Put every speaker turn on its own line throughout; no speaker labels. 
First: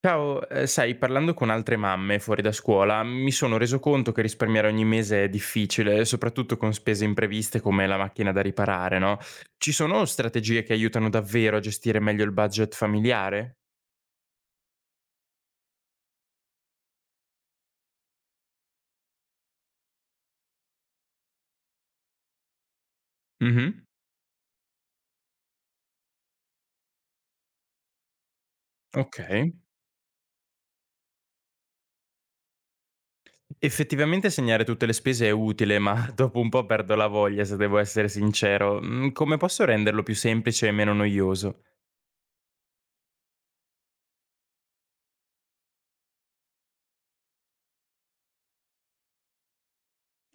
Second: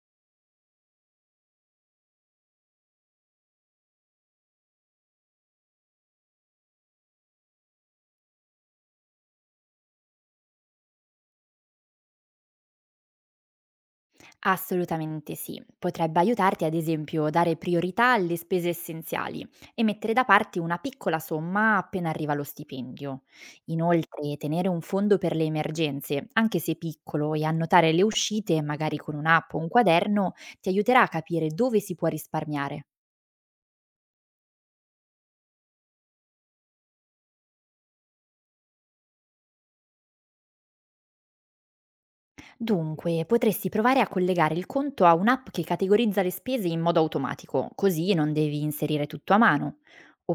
Ciao, sai, parlando con altre mamme fuori da scuola, mi sono reso conto che risparmiare ogni mese è difficile, soprattutto con spese impreviste come la macchina da riparare, no, ci sono strategie che aiutano davvero a gestire meglio il budget familiare?
Assolutamente sì. Potrebbe aiutarti, ad esempio, dare priorità alle spese essenziali e mettere da parte una piccola somma appena arriva lo stipendio.
Mh-mh.
Inoltre, tenere un fondo per le emergenze, anche se piccolo, e annotare le uscite, magari con
Okay.
un'app o un quaderno, ti aiuterà a capire dove si può risparmiare.
Effettivamente segnare tutte le spese è utile, ma dopo un po' perdo la voglia se devo essere sincero. Mhmm, come posso renderlo più semplice e meno noioso?
Dunque, potresti provare a collegare il conto a un'app che categorizza le spese in modo automatico, così non devi inserire tutto a mano.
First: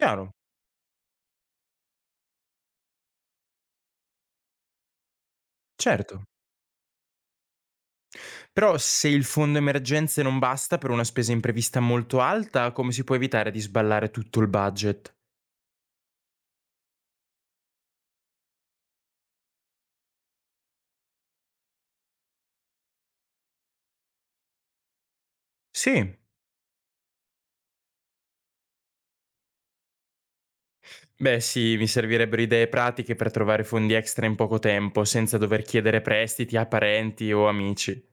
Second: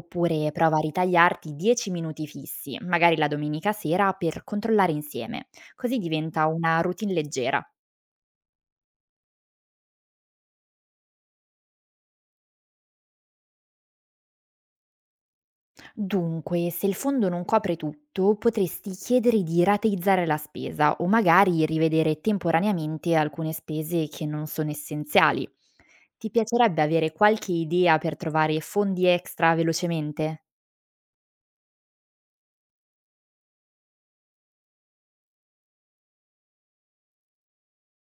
Chiaro,
prova a ritagliarti 10 minuti fissi, magari la domenica sera, per controllare insieme. Così
certo.
diventa una routine leggera.
Però se il fondo emergenze non basta per una spesa imprevista molto alta, come si può evitare di sballare tutto il budget?
Dunque, se il fondo non copre tutto, potresti chiedere di rateizzare la spesa o magari rivedere temporaneamente alcune spese che non sono essenziali.
Sì.
Ti piacerebbe avere qualche idea per trovare fondi extra velocemente?
Beh sì, mi servirebbero idee pratiche per trovare fondi extra in poco tempo, senza dover chiedere prestiti a parenti o amici.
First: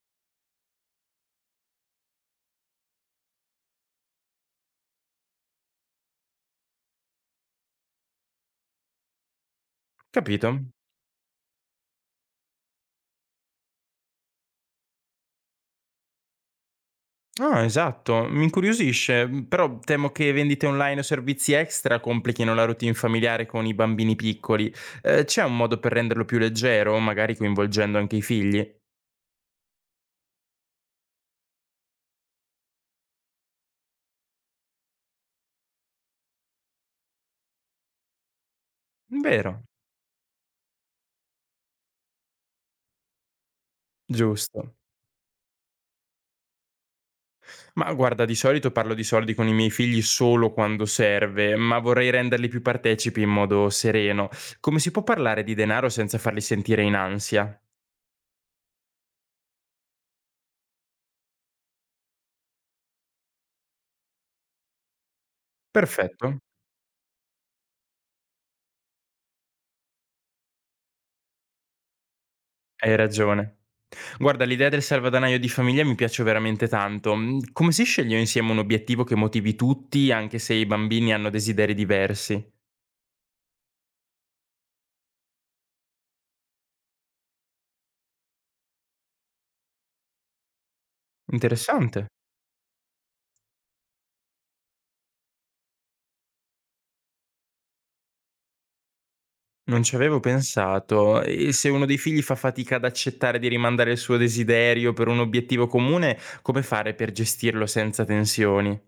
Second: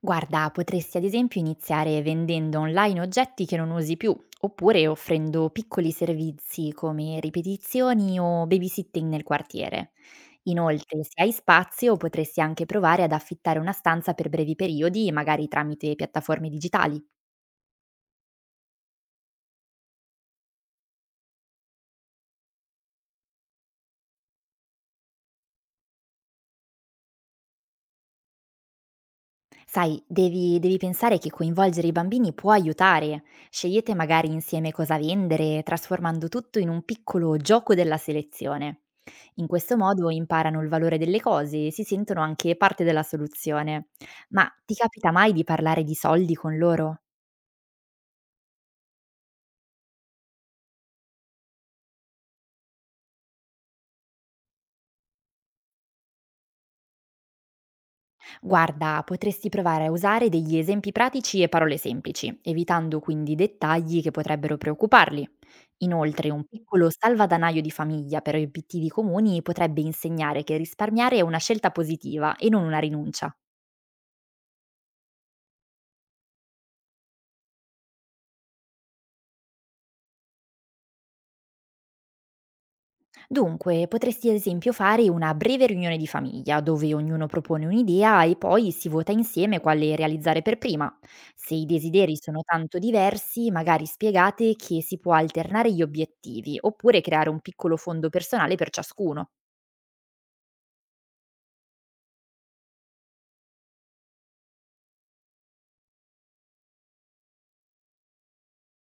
Guarda, potresti ad esempio iniziare vendendo online oggetti che non usi più, oppure offrendo piccoli servizi come ripetizioni o babysitting nel quartiere.
Capito?
Inoltre, se hai spazio, potresti anche provare ad affittare una stanza per brevi periodi, magari tramite piattaforme digitali.
Ah, esatto, mi incuriosisce, però temo che vendite online o servizi extra complichino la routine familiare con i bambini piccoli. C'è un modo per renderlo più leggero, magari coinvolgendo anche i figli?
Sai, devi pensare che coinvolgere i bambini può aiutare. Scegliete magari insieme cosa vendere, trasformando tutto in un piccolo gioco della selezione. In
Vero,
questo modo imparano il valore delle cose e si sentono anche parte della soluzione. Ma ti
giusto.
capita mai di parlare di soldi con loro?
Ma guarda, di solito parlo di soldi con i miei figli solo quando serve, ma vorrei renderli più partecipi in modo sereno. Come si può parlare di denaro senza farli sentire in ansia?
Guarda, potresti provare a usare degli esempi pratici e parole semplici, evitando quindi dettagli che potrebbero preoccuparli. Inoltre,
Perfetto,
un piccolo salvadanaio di famiglia per obiettivi comuni potrebbe insegnare che risparmiare è una scelta positiva e non una
hai
rinuncia.
ragione. Guarda, l'idea del salvadanaio di famiglia mi piace veramente tanto. Mm, come si sceglie insieme un obiettivo che motivi tutti, anche se i bambini hanno desideri diversi?
Dunque, potresti ad esempio fare una breve riunione di famiglia dove ognuno propone un'idea e poi si vota insieme quale realizzare per prima. Se i
Interessante.
desideri sono tanto diversi, magari spiegate che si può alternare gli obiettivi oppure creare un piccolo fondo personale per ciascuno.
Non ci avevo pensato. E se uno dei figli fa fatica ad accettare di rimandare il suo desiderio per un obiettivo comune, come fare per gestirlo senza tensioni?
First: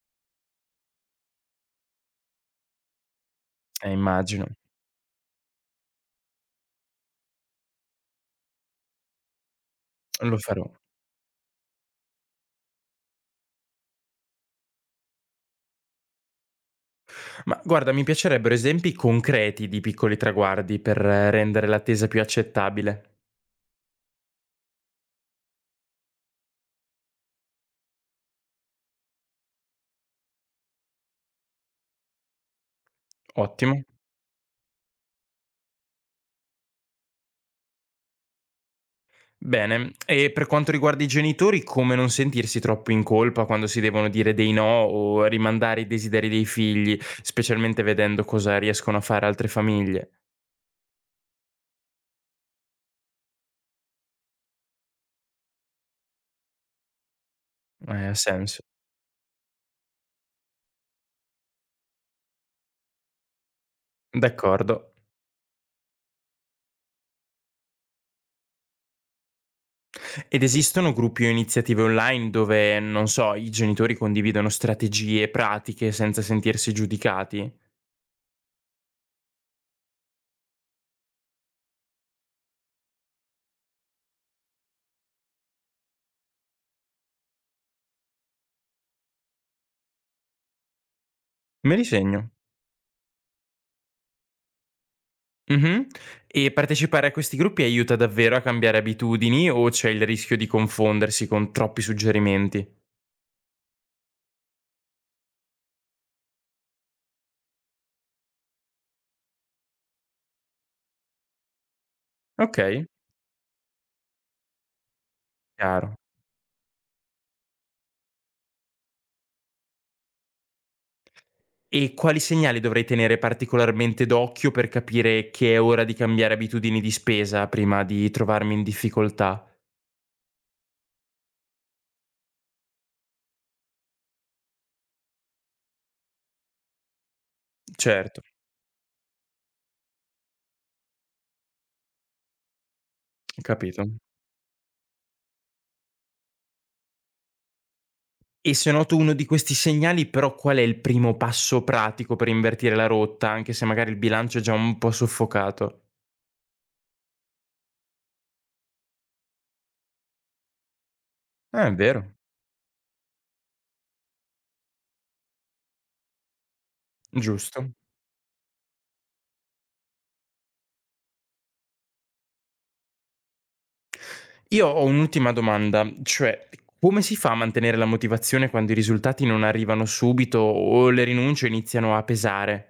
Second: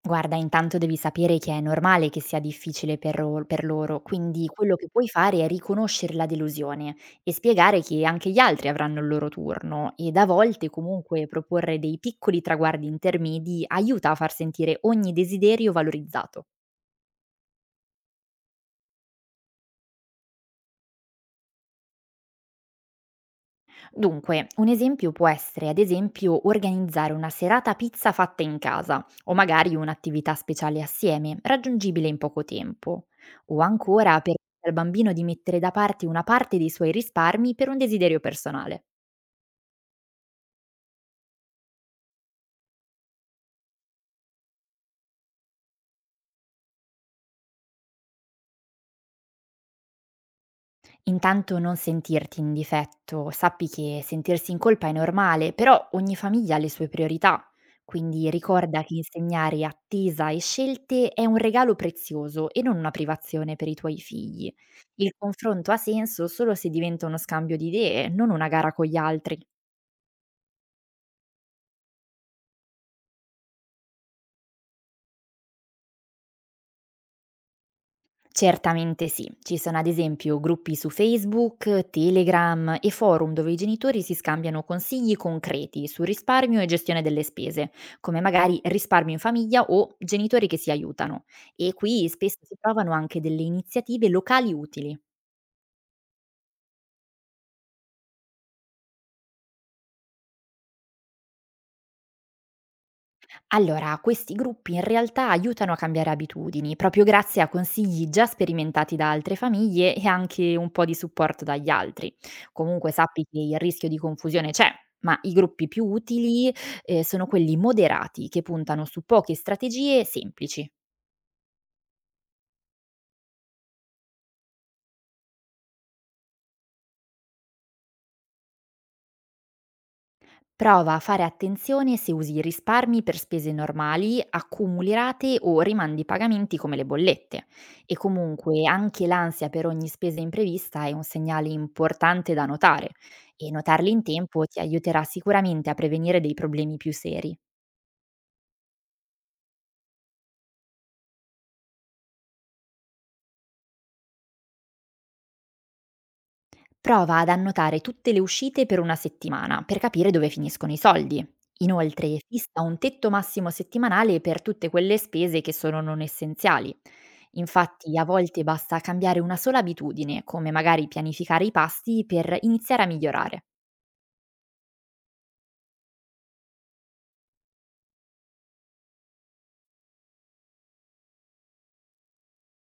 Guarda, intanto devi sapere che è normale che sia difficile per loro, quindi
Immagino.
quello che puoi fare è riconoscere la delusione e spiegare che anche gli altri avranno il loro turno ed a
Lo
volte
farò.
comunque proporre dei piccoli traguardi intermedi aiuta a far sentire ogni desiderio valorizzato.
Ma guarda, mi piacerebbero esempi concreti di piccoli traguardi per rendere l'attesa più accettabile.
Dunque, un esempio può essere, ad esempio, organizzare una serata pizza fatta in casa o magari un'attività speciale assieme, raggiungibile in poco tempo. O
Ottimo.
ancora permettere al bambino di mettere da parte una parte dei suoi risparmi per un desiderio personale.
Bene, e per quanto riguarda i genitori, come non sentirsi troppo in colpa quando si devono dire dei no o rimandare i desideri dei figli, specialmente vedendo cosa riescono a fare altre famiglie?
Intanto non sentirti in difetto, sappi che sentirsi in colpa è normale, però ogni famiglia ha le sue priorità,
Ha
quindi
senso.
ricorda che insegnare attesa e scelte è un regalo prezioso e non una privazione per i tuoi figli.
D'accordo.
Il confronto ha senso solo se diventa uno scambio di idee, non una gara con gli altri.
Ed esistono gruppi o iniziative online dove, non so, i genitori condividono strategie e pratiche senza sentirsi giudicati?
Certamente sì, ci sono ad esempio gruppi su Facebook, Telegram e forum dove i genitori si scambiano consigli concreti su risparmio e gestione delle spese, come magari risparmio in famiglia o genitori che si aiutano. E
Me li
qui
segno.
spesso si trovano anche delle iniziative locali utili.
Mhm. E partecipare a questi gruppi aiuta davvero a cambiare abitudini o c'è il rischio di confondersi con troppi suggerimenti?
Allora, questi gruppi in realtà aiutano a cambiare abitudini, proprio grazie a consigli già sperimentati da altre famiglie e anche un po' di supporto dagli altri.
Ok,
Comunque sappi che il rischio di confusione c'è, ma i gruppi più
chiaro.
utili sono quelli moderati che puntano su poche strategie semplici.
E quali segnali dovrei tenere particolarmente d'occhio per capire che è ora di cambiare abitudini di spesa prima di trovarmi in difficoltà?
Prova a fare attenzione se usi i risparmi per spese normali, accumuli rate o rimandi pagamenti come le bollette. E
Certo,
comunque anche l'ansia per ogni spesa imprevista è un segnale importante da notare e
capito.
notarli in tempo ti aiuterà sicuramente a prevenire dei problemi più seri.
E se noto uno di questi segnali, però qual è il primo passo pratico per invertire la rotta, anche se magari il bilancio è già un po' soffocato?
Prova ad annotare tutte le uscite per una settimana per capire dove finiscono i soldi.
È vero,
Inoltre, fissa un tetto massimo settimanale per tutte quelle spese che sono non essenziali.
giusto.
Infatti, a volte basta cambiare una sola abitudine, come magari pianificare i pasti, per iniziare a migliorare.
Io ho un'ultima domanda, cioè come si fa a mantenere la motivazione quando i risultati non arrivano subito o le rinunce iniziano a pesare?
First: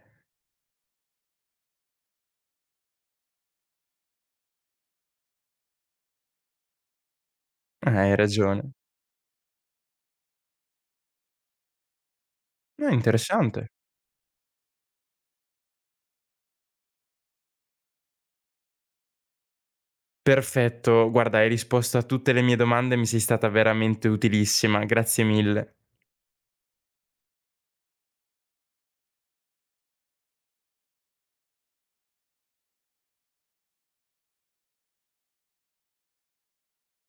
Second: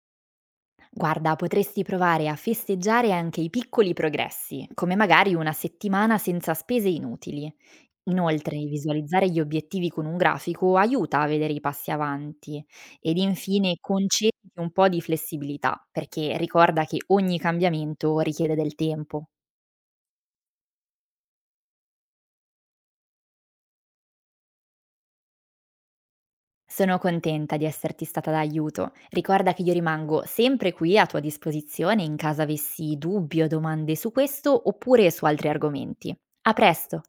Guarda, potresti provare a festeggiare anche i piccoli progressi, come magari una settimana senza spese inutili.
Hai
Inoltre,
ragione.
visualizzare gli obiettivi con un grafico aiuta a vedere i passi avanti ed
Interessante.
infine concediti un po' di flessibilità, perché ricorda che ogni cambiamento richiede del tempo.
Perfetto, guarda, hai risposto a tutte le mie domande, mi sei stata veramente utilissima, grazie mille.
Sono contenta di esserti stata d'aiuto. Ricorda che io rimango sempre qui a tua disposizione in caso avessi dubbi o domande su questo oppure su altri argomenti. A presto!